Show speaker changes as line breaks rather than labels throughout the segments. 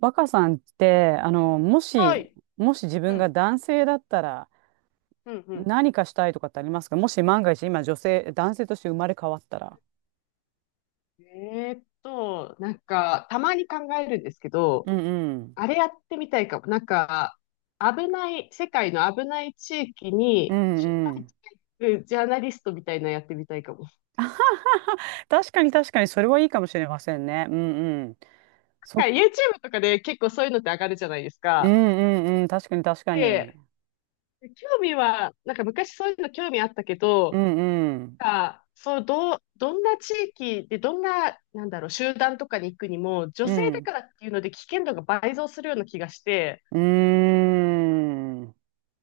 若さんって、
はい。
もし自
う
分が
ん。
男性だったら
うん、うん。
何かしたいとかってありますか？もし万が一今女性、男性として生まれ変わったら。
なんか、たまに考えるんですけど、
うんうん。
あれやってみたいかも。なんか、危ない、世界の危ない地域
う
に、取
ん
材
うん。
してくジャーナリストみたいなのやってみたいかも。
確かに確かに、それはいいかもしれませんね。うんうん。
なん
そ、
か YouTube とかで結構そういうのって上がるじゃないです
うん
か。
うんうん。確かに確かに。
で、興味は、なんか昔そういうの興味あったけ
う
ど、
んうん。
なんかそう、どんな地域で、どんな、なんだろう、集団とかに行くにも、女
う
性だか
ん。
らっていうので危険度が倍増するような気がして、
うーん。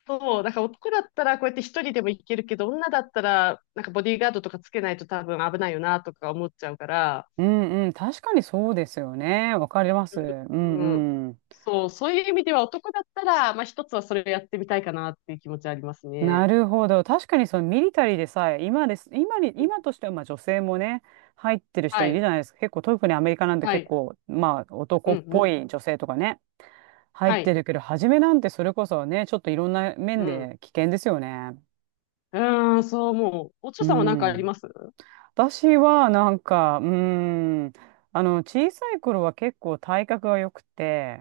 そう、だから男だったらこうやって一人でも行けるけど、女だったら、なんかボディーガードとかつけないと多分危ないよなとか思っちゃうから、
うんうん。確かにそうですよね。わかります。う
うん、
んうん。
そう、そういう意味では男だったら、まあ一つはそれをやってみたいかなっていう気持ちはあります
な
ね。
るほど。確かにそのミリタリーでさえ、今です、今に、
う
今
ん
としてはまあ女性もね、入ってる人
は
いる
い、
じゃないですか。結構、特にアメリカなんて
は
結
い、
構、まあ
う
男
ん、
っ
う
ぽ
ん、
い女性とかね、入っ
は
て
い、
るけど、初めなんてそれこそね、ちょっといろんな
う
面
ん。
で危険ですよね。
うーん、そう思う。おち
う
ょさんは何かあり
ん。
ます？
私はなんか、うん、小さい頃は結構体格が良くて、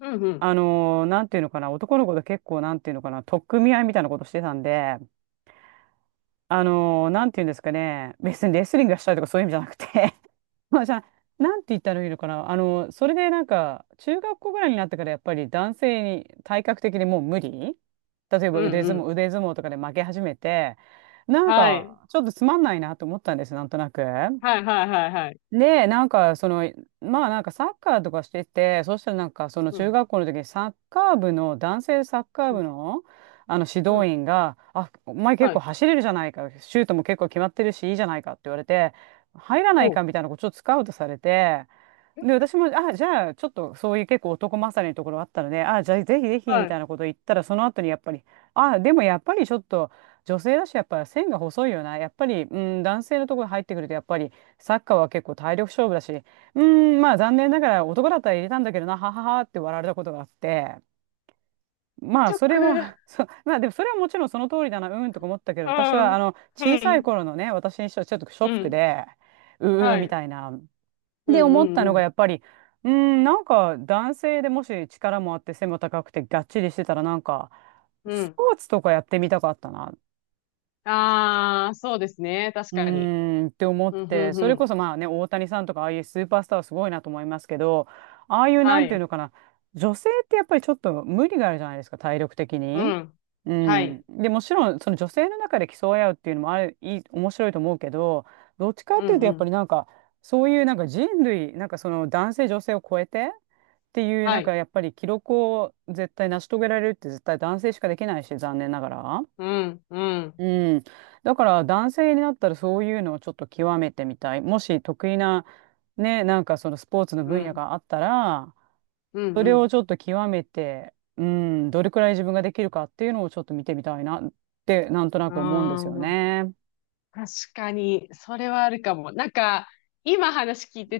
うん、うん、
なんていうのかな、男の子と結構なんていうのかな、取っ組み合いみたいなことしてたんで、なんて言うんですかね、別にレスリングがしたいとかそういう意味じゃなくて。 まあじゃあ、なんて言ったらいいのかな、それでなんか、中学校ぐらいになってからやっぱり男性に体格的にもう無理。例えば
うん、
腕
う
相撲、
ん。
腕相撲とかで負け始めて、なん
はい、
か、ちょっとつまんないなと思ったんです、なんとなく。
はい、はい、はい、はい。
で、なんか、まあなんかサッカーとかしてて、そしたらなんかその
う
中
ん、
学校の時にサッカー部の、男性サッカー
う
部
ん、
の、あの指
う
導
ん、
員が、あ、お前結
は
構
い。
走れるじゃないか、シュートも結構決まってるし、いいじゃないかって言われて、入らない
お、
かみたいなことをスカウトされて、で、私も、あ、じゃあ、ちょっとそういう結構男勝りのところあったので、あ、じゃあ、ぜひぜひ、み
は
た
い。
いなこと言ったら、その後にやっぱり、あ、でもやっぱりちょっと、女性だし、やっぱり線が細いよな。やっぱり、うん、男性のところに入ってくると、やっぱり、サッカーは結構体力勝負だし、うん、まあ、残念ながら男だったら入れたんだけどな、はははって笑われたことがあって、まあ、
チョッ
それ
ク、う
は そう、まあ、でもそれはもちろんその通りだな、うんとか思ったけど、私
ん、
は、
う
小さい
ん、
頃のね、私にしてはちょっとショ
う
ック
ん。
で、うー
は
み
い。
たいな。
う
で、
んう
思っ
ん
た
う
のが
ん。
やっぱり、うーん、なんか男性でもし力もあって背も高くてがっちりしてたらなんか、
う
ス
ん。
ポーツとかやってみたかったな。
ああ、そうですね。確
う
かに。
ーんって思っ
うん、う
て、
ん、う
それこ
ん。
そまあね、大谷さんとかああいうスーパースターはすごいなと思いますけど、ああいうな
は
んていう
い。
のかな、女性ってやっぱりちょっと無理があるじゃないですか、体力的
う
に。
ん。
う
は
ん。
い。
で、もちろんその女性の中で競い合うっていうのもある、いい、面白いと思うけど、どっちか
う
っていう
ん、
と
う
やっぱり
ん。
なんか、そういうなんか人類、なんかその男性女性を超えて、っていう
は
なんか
い。
やっぱり記録を絶対成し遂げられるって絶対男性しかできないし残念ながら。
うん、うん、
うん。だから男性になったらそういうのをちょっと極めてみたい。もし得意な、ね、なんかそのスポーツの
う
分野
ん、
があったら、
う
それを
ん、
ちょっと極めて、うん、どれくらい自分ができるかっていうのをちょっと見てみたいなって、なんとな
う
く思うんですよ
ん。あ
ね。
あ、確かに、それはあるかも。なんか、今話聞いて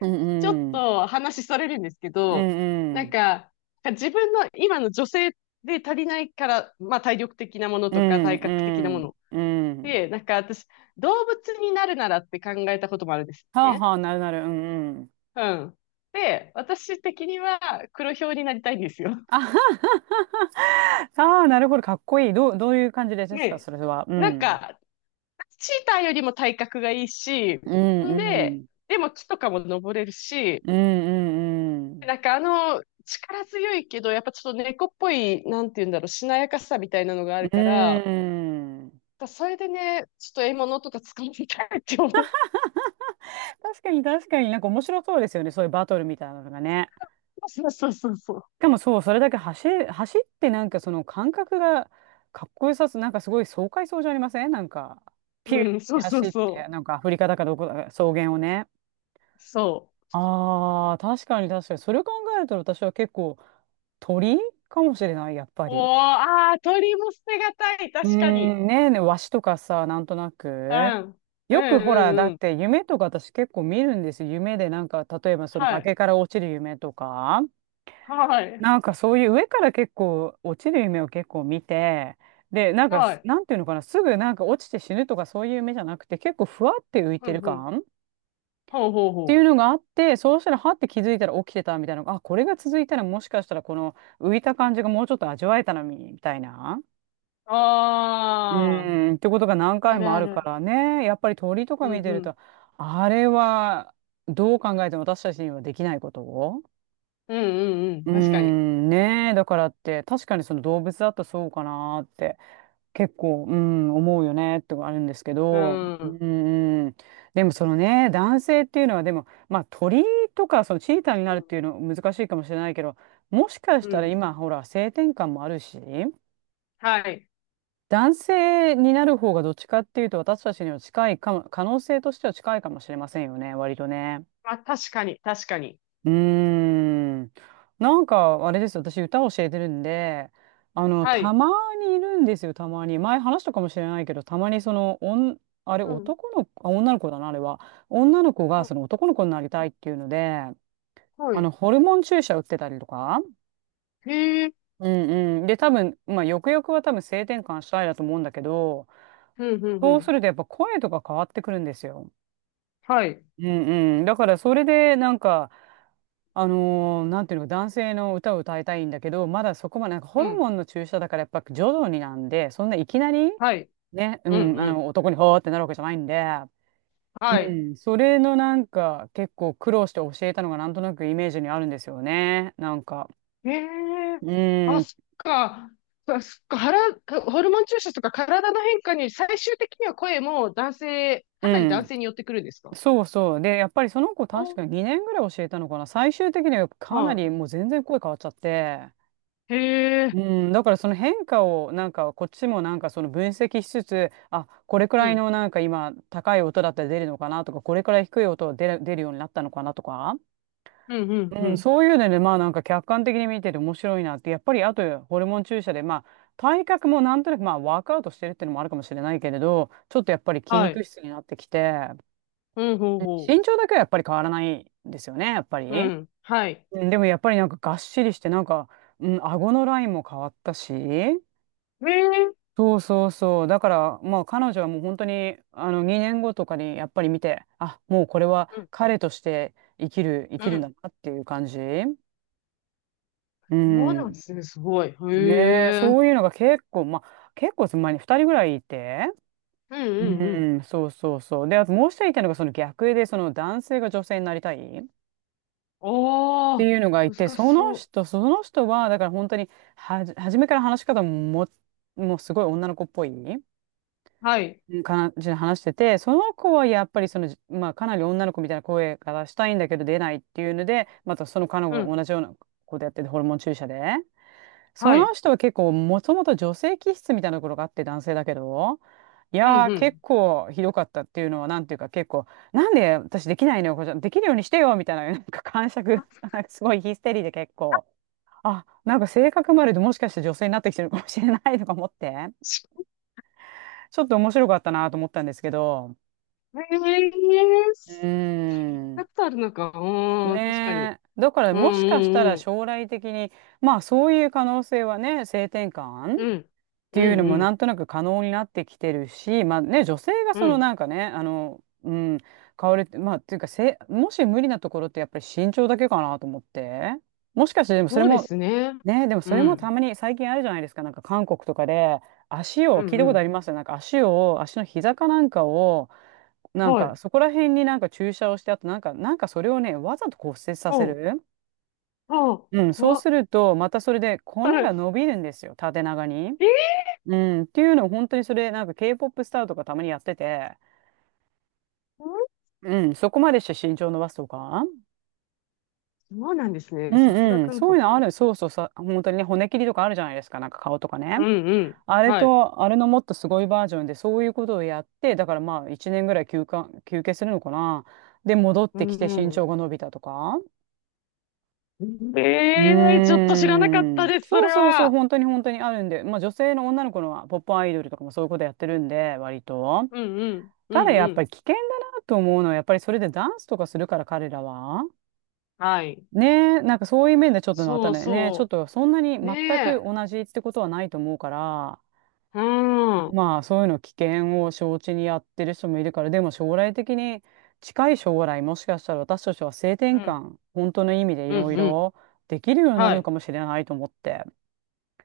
う
ちょっ
んうん。
と話それるんですけ
う
ど、
んう
なん
ん。
か、自分の今の女性で足りないから、まあ体力的なもの
う
とか
ん
体格的なも
うん。
の
うん。
で、なんか私、動物になるならって考えたこともあるんです
はあ
ね。
はあ、なるなる。うんうん。
うん。で、私的には黒豹になりたいんですよ。
あはははは。ああ、なるほど。かっこいい。どういう感じで すか、
ね。
それは。う
なん
ん。
か、チーターよりも体格がいいし、
う
ん
んう
で、
ん。
でも木とかも登れるし、
うんうん
なんかあの、力強いけど、やっぱちょっと猫っぽい、なんて言うんだろう、しなやかさみたいなのがある
うん。
から、
うん。
それでね、ちょっと獲物とか掴みたいって思う。
確かに確かになんか面白そうですよね。そういうバトルみたいなのがね。
そうそうそうそう。
しかもそう、それだけ走ってなんかその感覚がかっこよさすなんかすごい爽快そうじゃありません？なんか、ピューっ
うん、そ
て
うそう
走っ
そ
て、
う。
なんかアフリカだかどこだか草原をね。
そう。
ああ、確かに確かに。それを考えると私は結構鳥かもしれない、やっぱ
お
り。
ー、ああ、鳥も捨てがたい。
うー
確かに。
ん、ねえねえ、ワシとかさ、なんとな
う
く。
ん。う
よく
ん
ほら、だ
うん
っ
うん。
て夢とか私結構見るんですよ。夢でなんか、例えばその
は
崖
い。
から落ちる夢とか、
はい。
なんかそういう上から結構落ちる夢を結構見て、で、なんか、
はい。
なんていうのかな、すぐなんか落ちて死ぬとかそういう夢じゃなくて、結構ふわって浮い
う
てる
んうん。
感っ
ほうほう
てい
ほ
う
う。
のがあって、そうしたらはって気づいたら起きてたみたいな、あ、これが続いたらもしかしたらこの浮いた感じがもうちょっと味わえたのに、みたいな。う
ああ、
ーん、ってことが何
あ
回
る
もあ
あ
るか
る。
らね。やっぱり鳥とか
う
見
ん
て
う
る
ん。
と、あれはどう考えても私たちにはできないことを。
うんうんうん。
うー
確かに。
ん、ねえ、だからって、確かにその動物だとそうかなーって、結構、うん、思うよねってあるんですけ
う
ど、
ん。
う
う
ん、うん、でもそのね、男性っていうのは、でも、まあ鳥とか、そのチーターになるっ
ん。
ていうの難しいかもしれないけど、もしかし
う
たら
ん。
今、ほら、性転換もあるし、
はい。
男性になる方がどっちかっていうと私たちには近いかも、可能性としては近いかもしれませんよね、割とね。
あ、確かに。確かに。
うーん。なんか、あれですよ、私歌を教えてるんで、
は
た
い。
まにいるんですよ、たまに。前話したかもしれないけど、たまにその、あれ、
うん。
男の子、あ、女の子だな、あれは。女の子が
うん
その男の子になりたいっていうので、
はい。
ホルモン注射打ってたりとか。
へえ。
うんうん。で、多分、まあ、よくよくは多分性転換したいだと思うんだけど、
うんうんう
そう
ん。
するとやっぱ声とか変わってくるんですよ。
はい。
うんうん。だからそれでなんか、なんていうのか、男性の歌を歌いたいんだけど、まだそこまで、なんかホ
う
ル
ん。
モンの注射だからやっぱ徐々になんで、そんないきなり、
はい。
ね、う
うん
ん、
うん。
男にほーってなるわけじゃないんで、う
はい。
ん、それのなんか結構苦労して教えたのがなんとなくイメージにあるんですよね。なんか、
ええ
う
あ、
ん、
そっか。そそっか、ホルモン注射とか体の変化に最終的には声も男性、
う
かなり男
ん。
性に寄ってくるんですか？
そうそう。で、やっぱりその子確
お、
かに2年ぐらい教えたのかな。最終的にはかな
は
りもう全然声変わっちゃって、
い。へえ、
うだからその変化をなんかこっちもなんかその分析しつつ、あ、これく
う
らい
ん、
のなんか今高い音だったら出るのかなとか、これくらい低い音が出るようになったのかなとか、
うん、うん、う
うん、
ん。
そういうのでまあなんか客観的に見てて面白いなって。やっぱりあとホルモン注射でまあ体格もなんとなく、まあワークアウトしてるっていうのもあるかもしれないけれど、ちょっとやっぱり筋
は
肉
い。
質になってきて、
うん、ほうほ
身長だけはやっぱり変わらないんですよね、やっぱり。
う。うん、はい。
うん、でもやっぱりなんかがっしりして顎のラインも変わったし。
へえ、
そうそうそう。だから、まあ彼女はもう本当に、2年後とかにやっぱり見て、あ、もうこれは
うん、
彼として生きる、生
う
きるんだ
ん。
なっていう感じ。う
そうなん
ん。
ですね、すごい。
ねえ、
へえ、うん、
そういうのが結構、まあ結構前に2人ぐらいいて。
う
う
ん、うん。
ん、そうそうそう。で、あともう一人いたのがその逆で、その男性が女性になりたいっ
お
て
ー、
いうのがいて、
難し
その
そう。
人、その人は、だから本当に初めから話し方も、もうすごい女の子っぽい。
はい、
うん、感じで話してて、その子はやっぱりその、まあ、かなり女の子みたいな声がしたいんだけど出ないっていうので、またその彼
う
女も
ん、
同じようなことやってて、ホルモン注射で。そ
はい、
の人は結構、もともと女性気質みたいなところがあって、男性だけど、い
うん、
やー、
う
結
ん。
構ひどかったっていうのは、なんていうか、結構、なんで私できないのよ、これできるようにしてよみたいな、なんか感触、
あ
なんか すごいヒステリーで結構、あ、なんか性格まででもしかして女性になってきてるかもしれないとか思って、ちょっと面白かったなと思ったんですけど、
へえ、
うー
2
ん。
つあるのか。うーん、確かに。
ねえ。だから
う
もしかした
ん
ら
うん
将来的に、まあそういう可能性はね、性転換っ
うん。
て
う
い
ん。
うの
う
も
んう
な
ん
んとなく可能になってきてるし、まあね、女性が
う
その
ん。
なんかね、変わるって、まあっていうかせ、もし無理なところってやっぱり身長だけかなと思って。もしかしてでもそれ
そうで
も、
すね。
ね、でも
う
それもた
ん。
まに最近あるじゃないですか、なんか韓国とかで足
う
を、聞
ん
いた
う
ことあ
ん。
りますよ、なんか足を、足の膝かなんかを、なん
は
か、
い。
そこら辺になんか注射をして、あとなんか、なんかそれをね、わざと骨折さ
ほ
せ
う。
る。
ほう。
うん、そう
怖っ。
すると、またそれで 骨
は
が
い。
伸びるんですよ、縦長に。
えー、
うん、っていうのを本当に、それ、なんか K-POP スターとかたまにやってて、
うん
うん、そこまでして身長伸ばすとか。
そうなんです
う
ね。さすが
んうん、
韓
そういうのあ
国。
る。そうそう、さ、本当にね、骨切りとかあるじゃないですか、なんか顔とかね。
うんうん。
あれ
はい。
と、あれのもっとすごいバージョンで、そういうことをやって、だからまあ、1年ぐらい休憩するのかな。で、戻っ
う
てきて身
ん
長
う
が伸びたとか。
ん。
う
ええーちょっと知らなかっ
ー
た
ん。
です、そ
そう
れ
そうそう、
は。
本当に本当にあるんで、まあ女性の女の子のはポップアイドルとかもそういうことやってるんで、割と。
うんうん。う
ただ
ん
や
う
っぱり
ん。
危険だなと思うのは、やっぱりそれでダンスとかするから彼らは。
はい。
ねえ、なんかそういう面でちょっとまた
そう
ね、ねえちょっ
そ
とそんなに
う。ね
全く
え。
同じってことはないと思うから、
うん。うん。
まあそういうの危険を承知にやってる人もいるから、でも将来的に近い将来もしかしたら私たちは性転
うん
換、本当の意味でい
う
ろい
ん。
ろできるようになる
は
の
い。
かもしれないと思って。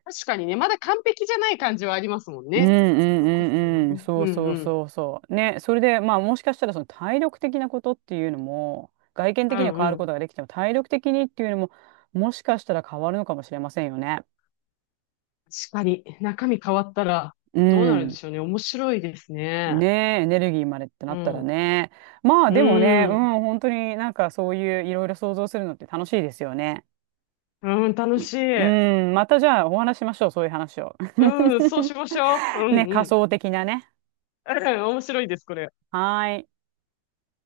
確かにね、まだ完璧じゃない感じはありますもん
うんう
ね。
ん
残ってるも
う
ん
んうん。
ね。う
そ
ん
う
う
そう
ん。
そうそう。ね。それで、まあもしかしたらその体力的なことっていうのも、外見
う
的には
ん
変
う
わるこ
ん。
とができても、体力的にっていうのも、もしかしたら変わるのかもしれませんよね。
確かに、中身変わったら
う
どうなるんで
ん。
しょうね。面白いですね。
ねえ、エネルギーまでってな
う
ったら
ん。
ね。まあでも
う
ね、うん、
ん。
本当になんかそういういろいろ想像するのって楽しいですよね。
うん、楽し
う
い。
ん、またじゃあお話ししましょう、そういう話を。
うん、そうしましょう。うん
ね、
う
仮
ん。
想的なね。
面白いです、これ。
はーい。